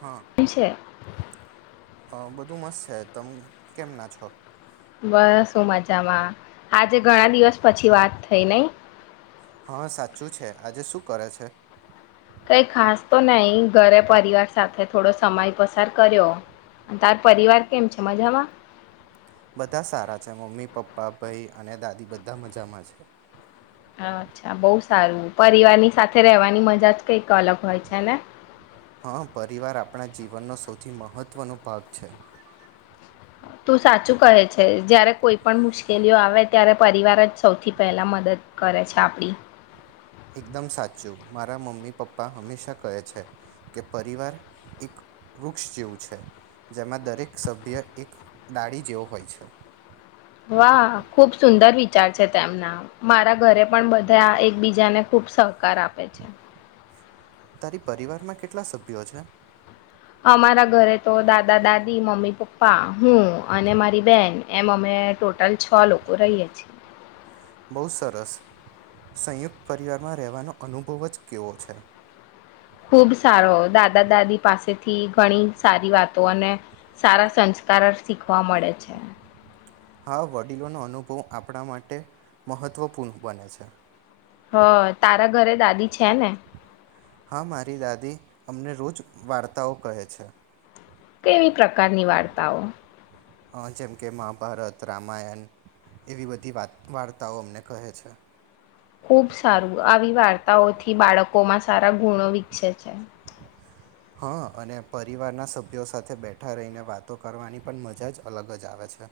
હા મુ છે અ બધું મસ્ત છે તમે કેમ ના છો બસું મજામાં આજે ઘણા દિવસ પછી વાત થઈ ન હા સાચું છે આજે શું કરે છે કઈ ખાસ તો નઈ ઘરે પરિવાર સાથે થોડો સમય પસાર કર્યો અને તાર પરિવાર કેમ છે મજામાં બધા સારા છે મમ્મી પપ્પા ભાઈ અને દાદી બધા મજામાં છે અચ્છા બહ સારું પરિવાર ની સાથે રહેવાની મજા જ કઈક અલગ હોય છેને હા પરિવાર આપણા જીવનનો સૌથી મહત્વનો ભાગ છે તું સાચું કહે છે જયારે કોઈ પણ મુશ્કેલીઓ આવે ત્યારે પરિવાર જ સૌથી પહેલા મદદ કરે છે આપડી એકદમ સાચું મારા મમ્મી પપ્પા હંમેશા કહે છે કે પરિવાર એક વૃક્ષ જેવું છે જેમાં દરેક સભ્ય એક ડાડી જેવો હોય છે વાહ ખુબ સુંદર વિચાર છે તેમના મારા ઘરે પણ બધા એકબીજાને ખુબ સહકાર આપે છે તારી પરિવારમાં કેટલા સભ્યો છે અમારા ઘરે તો દાદા દાદી મમ્મી પપ્પા હું અને મારી બેન એમ અમે ટોટલ છ લોકો રહીએ છીએ બહુ સરસ સંયુક્ત પરિવારમાં રહેવાનો અનુભવ જ કેવો છે ખુબ સારો દાદા દાદી પાસેથી ઘણી સારી વાતો અને સારા સંસ્કાર શીખવા મળે છે હા વડીલોનો અનુભવ આપણા માટે મહત્વપૂર્ણ બને છે હ તારા ઘરે દાદી છે ને હા મારી દાદી અમને રોજ વાર્તાઓ કહે છે કેવી પ્રકારની વાર્તાઓ જેમ કે મહાભારત રામાયણ એવી બધી વાત વાર્તાઓ અમને કહે છે તા ઓ થી બાળકો માં સારા ગુણો વિકસે છે હા અને પરિવારના સભ્યો સાથે બેઠા રહીને વાતો કરવાની પણ મજા જ અલગ જ આવે છે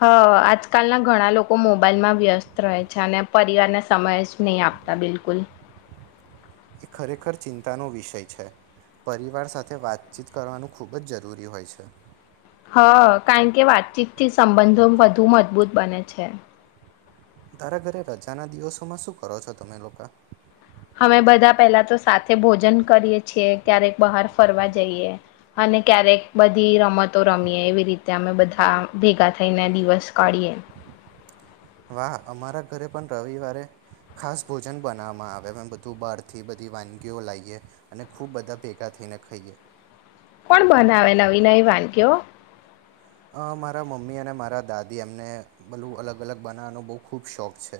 હ આજકાલના ઘણા લોકો મોબાઈલમાં વ્યસ્ત રહે છે અને પરિવારને સમય જ નહી આપતા બિલકુલ એ ખરેખર ચિંતાનો વિષય છે પરિવાર સાથે વાતચીત કરવાનું ખૂબ જ જરૂરી હોય છે હ કારણ કે વાતચીતથી સંબંધો વધુ મજબૂત બને છે તારા ઘરે રજાના દિવસોમાં શું કરો છો તમે લોકો અમે બધા પેલા તો સાથે ભોજન કરીએ છીએ ક્યારેક બહાર ફરવા જઈએ અને ક્યારેક બધી રમતો રમીએ એવી રીતે અમે બધા ભેગા થઈને દિવસ કાઢીએ વાહ અમારા ઘરે પણ રવિવારે ખાસ ભોજન બનાવવામાં આવે અ બધું બહારથી બધી વાનગીઓ લાઈએ અને ખૂબ બધા ભેગા થઈને ખાઈએ થ કયો મારા મમ્મી અને મારા દાદી એમને બલું અલગ અલગ બનાવવાનો બહુ ખૂબ શોખ છે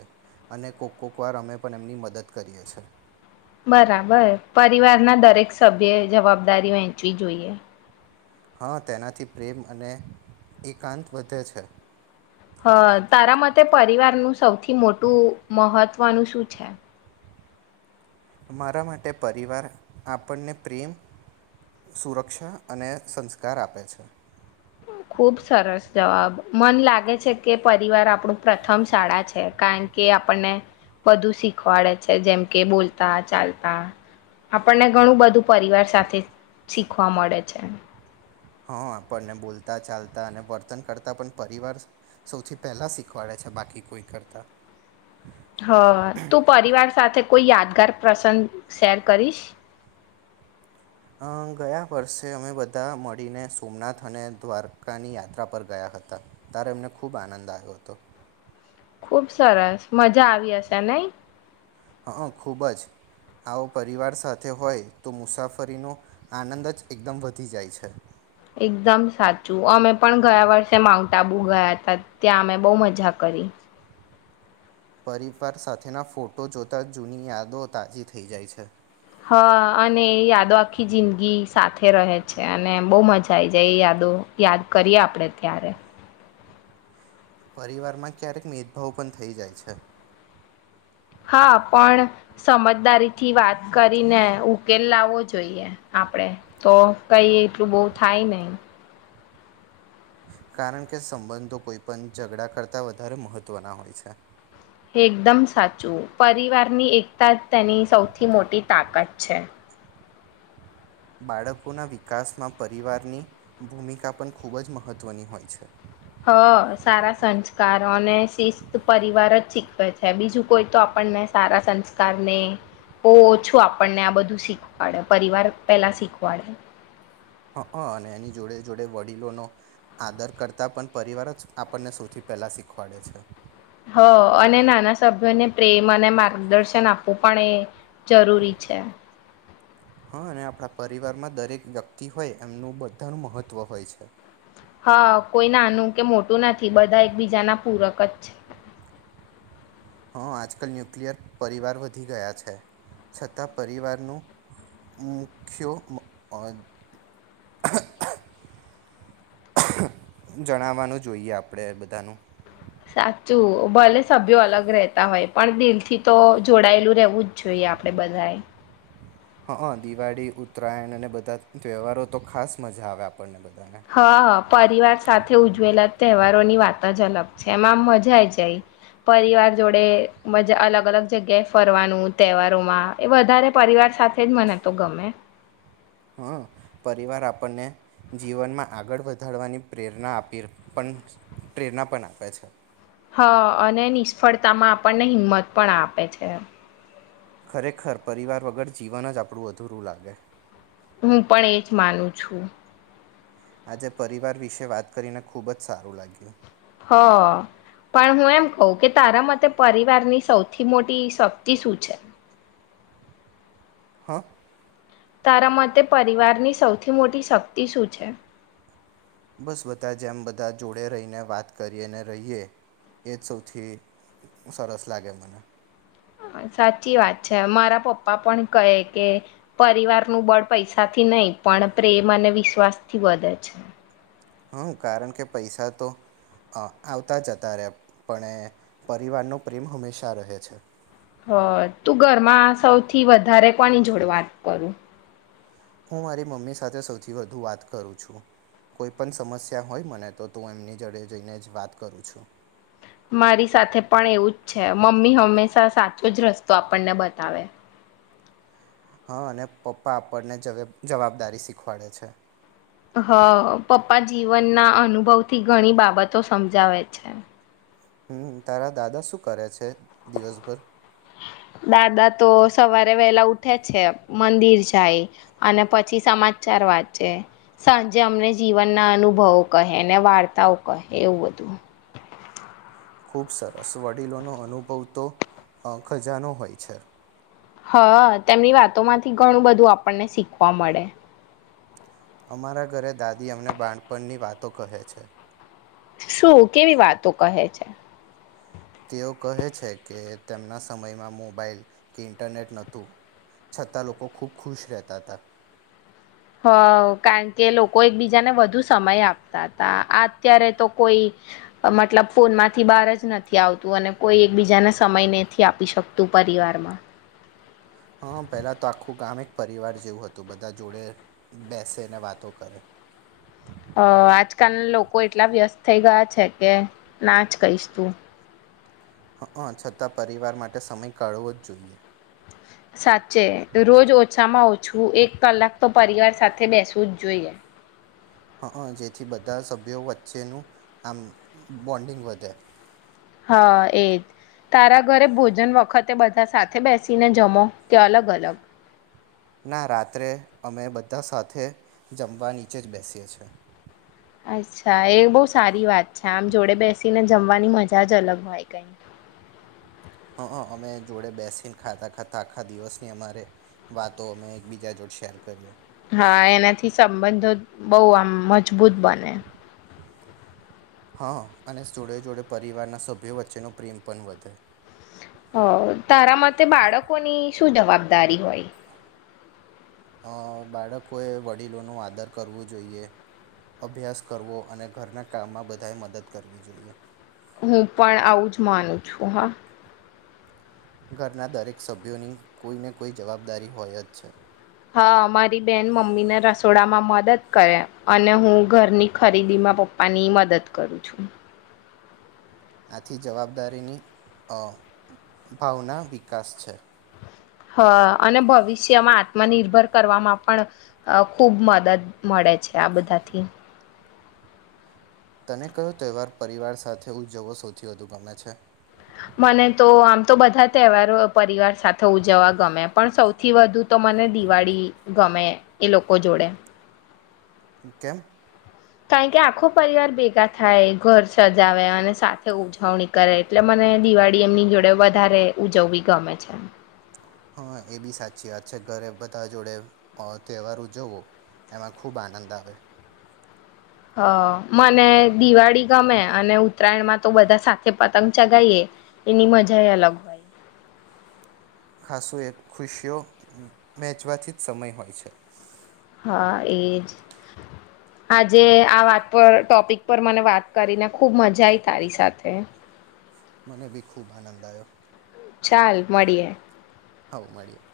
અને કોક કોકવાર અમે પણ એમની મદદ કરીએ છે બરાબર પરિવારના દરેક સભ્ય જવાબદારી વહેંચવી જોઈએ હા તેનાથી પ્રેમ અને એકાંત વધે છે હ તારા મતે પરિવારનું સૌથી મોટું મહત્વનું શું છે મારા માટે પરિવાર આપણને પ્રેમ સુરક્ષા અને સંસ્કાર આપે છે ખુબ સરસ જવાબ મન લાગે છે કે પરિવાર આપણું પ્રથમ શાળા છે કારણ કે આપણને બધું શીખવાડે છે જેમ કે બોલતા ચાલતા આપણને ઘણું બધું પરિવાર સાથે શીખવા મળે છે હા આપણને બોલતા ચાલતા અને વર્તન કરતાં પણ પરિવાર સૌથી પહેલા શીખવાડે છે બાકી કોઈ કરતા હ તું પરિવાર સાથે કોઈ યાદગાર પ્રસંગ શેર કરીશ ગયા વર્ષે અમે બધા મળીને સોમનાથ અને દ્વારકાની યાત્રા પર ગયા હતા ત્યારે અમને ખૂબ આનંદ આવ્યો હતો ખુબ સરસ મજા આવી હશે નઈ હં ખૂબ જ આવો પરિવાર સાથે હોય તો મુસાફરીનો આનંદ જ એકદમ વધી જાય છે એકદમ સાચું અમે પણ ગયા વર્ષે માઉન્ટ આબુ ગયા હતા ત્યાં અમે બહુ મજા કરી પરિવાર સાથેના ફોટો જોતા જૂની યાદો તાજી થઈ જાય છે હા અને એ યાદો આખી જિંદગી સાથે રહે છે અને બહુ મજા આ આવી જાય એ યાદો યાદ કરીએ આપણેે ત્યારે પરિવારમાં ક્યારેક મેદભાવ પણ થઈ જાય છે હા પણ સમજદારી થી વાત કરીને ઉકેલ લાવવો જોઈએ આપડે તો કઈ એટલું બહ થાય નહી કારણ કે સંબંધો કોઈ પણ ઝઘડા કરતા વધારે મહત્વના હોય છે એકદમ સાચું પરિવારની એકતા જ તેની સૌથી મોટી તાકાત છે બાળકોના વિકાસમાં પરિવારની ભૂમિકા પણ ખૂબ જ મહત્ત્વની હોય છે હ સારા સંસ્કાર અને શિસ્ત પરિવાર જ શીખવે છે બીજું કોઈ તો આપણને સારા સંસ્કારને બહ ઓછું આપણને આ બધું શીખવાડે પરિવાર પેલા શીખવાડે હ હ અને એની જોડે જોડે વડીલોનો આદર કરતાં પણ પરિવાર જ આપણને સૌથી પહેલા શીખવાડે છે હ અને નાના સભ્યોને પ્રેમ અને માર્ગદર્શન આપવું પણ એ જરૂરી છે હા અને આપણા પરિવારમાં દરેક વ્યક્તિ હોય એમનું બધાનું મહત્વ હોય છે હા કોઈ નાનું કે મોટું નથી બધા એકબીજાના પૂરક જ છે આજકાલ ન્યુક્લિયર પરિવાર વધી ગયા છે છતાં પરિવારનું મુખ્ય જણાવવાનું જોઈએ આપણેે બધાનું સાચું ભલે સભ્યો અલગ રહેતા હોય પણ દિલ થી તો જોડાયેલું રહેેવું જ જોઈએ આપડે બધાએ હા દિવાળી ઉત્તરાયણ અને બધા તહેવારો તો ખાસ મજા આવે આપ હા હ પરિવાર સાથે ઉજવેલા તહેવારોની વાત જ અલગ છે એમાંમ મજા જાય પરિવાર જોડે મજા અલગ અલગ જગ્યાએ ફરવાનું તહેવારોમાં એ વધારે પરિવાર સાથે જ મને તો ગમે હં પરિવાર આપણને જીવનમાં આગળ વધારવાની પ્રેરણા આપી પણ પ્રેરણા પણ આપે છે હા અને નિષ્ફળતામાં આપણને હિંમત પણ આપે છે ખરેખર પરિવાર વગર જીવન જ આપણું અધૂરું લાગે હું પણ એજ માનું છું આજે પરિવાર વિશે વાત કરીને ખુબ જ સારું લાગ્યું હ પણ હું એમ કઉ કે તારા મતે પરિવારની સૌથી મોટી શક્તિ શું છે હા તારા મતે પરિવારની સૌથી મોટી શક્તિ શું છે બસ બધા જેમ બધા જોડે રહીને વાત કરીએ અને રહીએ એ જ સૌથી સરસ લાગે મને સાચી વાત છે મારા પપ્પા પણ કહે કે પરિવારનુંું બળ પૈસાથી નહ પણ પ્રેમ અને વિશ્વાસ થી વધે છે હ કારણ કે પૈસા તો આવતા જતા રહ પણ પરિવારનો પ્રેમ હંમેશા રહે છે હ તું ઘરમાં સૌથી વધારે કોની જોડ વાત કરું હું મારી મમ્મી સાથે સૌથી વધુ વાત કરું છું કોઈ પણ સમસ્યા હોય મને તો તું એમની જડે જઈને જ વાત કરું છું મારી સાથે પણ એવું જ છે મમ્મી હંમેશા સાચો જ રસ્તો આપણને બતાવે હા અને પપ્પા આપણને જવાબદારી શીખવાડે છે હ પપ્પા જીવનના અનુભવથી ઘણી બાબતો સમજાવે છે હમ તારા દાદા શું કરે છે દિવસભર દાદા તો સવારે વહેલા ઉઠે છે મંદિર જાય અને પછી સમાચાર વાંચે સાંજે અમને જીવન ના અનુભવો કહે ને વાર્તાઓ કહે એવું બધું ખૂબ સરસ વડીલોનો અનુભવ તો ખજાનો હોય છે હા તેમની વાતો માંથી ઘણું બધું આપણને શીખવા મળે અમારા ઘરે દાદી અમને બાણપણની વાતો કહે છે શું કેવી વાતો કહે છે તેઓ કહે છે કે તેમના સમયમાં મોબાાઈલ કે ઈન્ટરનેટ નતું છતાં લોકો ખૂબ ખુશ રહેતા હતા હવ કારણ કે લોકો એકબીજાને વધુ સમય આપતા તા આ અત્યારે તો કોઈ મતલબ ફોનમાંથી બહાર જ નથી આવતું અને કોઈ એકબીજાને સમય નથી આપી શકતું પરિવારમાં હા પહેલા તો આખું ગામ એક પરિવાર જેવું હતું બધા જોડે બેસે ને વાતો કરે અ આજકાલ લોકો એટલા વ્યસ્ત થઈ ગયા છે કે નાજ કહીશ તું હઅ છતાં પરિવાર માટે સમય કાઢવો જ જોઈએ સાચે રોજ ઓછામાં ઓછું એક કલાક તો પરિવાર સાથે બેસવું જ જોઈએ હઅ જેથી બધા સભ્યો વચ્ચેનું આમ બોન્ડિંગ વધે હ એજ તારા ઘરે ભોજન વખતે બધા સાથે બેસીને જમો કે અલગ અલગ ના રાત્રે અમે બધા સાથે જમવા નીચે જ બેસીએ છીએ અચ્છા એ બહુ સારી વાત છે આમ જોડે બેસીને જમવાની મજા જ અલગ હોય કઈ હંઅ અમે જોડે બેસીને ખાતા ખાતા આખા દિવસની અમારે વાતો અમે એકબીજા જોડે શેર કરીએ હા એનાથી સંબંધો બહુ આમ મજબૂત બને હં અને જોડે જોડે પરિવારના સભ્યો વચ્ચેનો પ્રેમ પણ વધે હ તારા મતે બાળકોની શું જવાબદારી હોય અ બાળકોએ વડીલોનો આદર કરવું જોઈએ અભ્યાસ કરવો અને ઘરના કામમાં બધાએ મદદ કરવી જોઈએ હું પણ આવું જ માનું છું હા ઘરના દરેક સભ્યોની કોઈને કોઈ જવાબદારી હોય જ છે હા મારી બેન મમ્મી ને રસોડામાં મદદ કરે અને હું ઘરની ખરીદીમાં પપ્પાની મદદ કરું છું આથી જવાબદારીની અ ભાવના વિકાસ છે હ અને ભવિષ્યમાં આત્મનિર્ભર કરવામાં પણ ખૂબ મદદ મળે છે આ બધાથી તને કહ્યો તહેવાર પરિવાર સાથે ઉજજવો સૌથી વધુ ગમે છે મને તો આમ તો બધા તહેવારો પરિવાર સાથે ઉજવવા ગમે પણ સૌથી વધુ તો મને દિવાળી ગમે એ લોકો જોડે કેેમ કારણ કે આખુ પરિવાર ભેગા થાય ઘર સજાવે અને સાથે ઉજવણી કરે એટલે મને દિવાળી એમની જોડે વધારે ઉજવવી ગમે છે હા એ બી સાચી વાત છે ઘરે બધા જોડે અ તહેવારો ઉજવો એમાં ખૂબ આનંદ આવે હ મને દિવાળી ગમે અને ઉત્તરાયણમાં તો બધા સાથે પતંગ ચગાઈએ એની મજા એ અલગ હોય ખાસું એક ખુશીઓ વહેચવાથી જ સમય હોય છે હા એજ આજે આ વાત પર ટોપિક પર મને વાત કરીને ખુબ મજા આઈ તારી સાથે મને બી ખૂબ આનંદ આવયો ચાલ મળીએે હા મળ્યે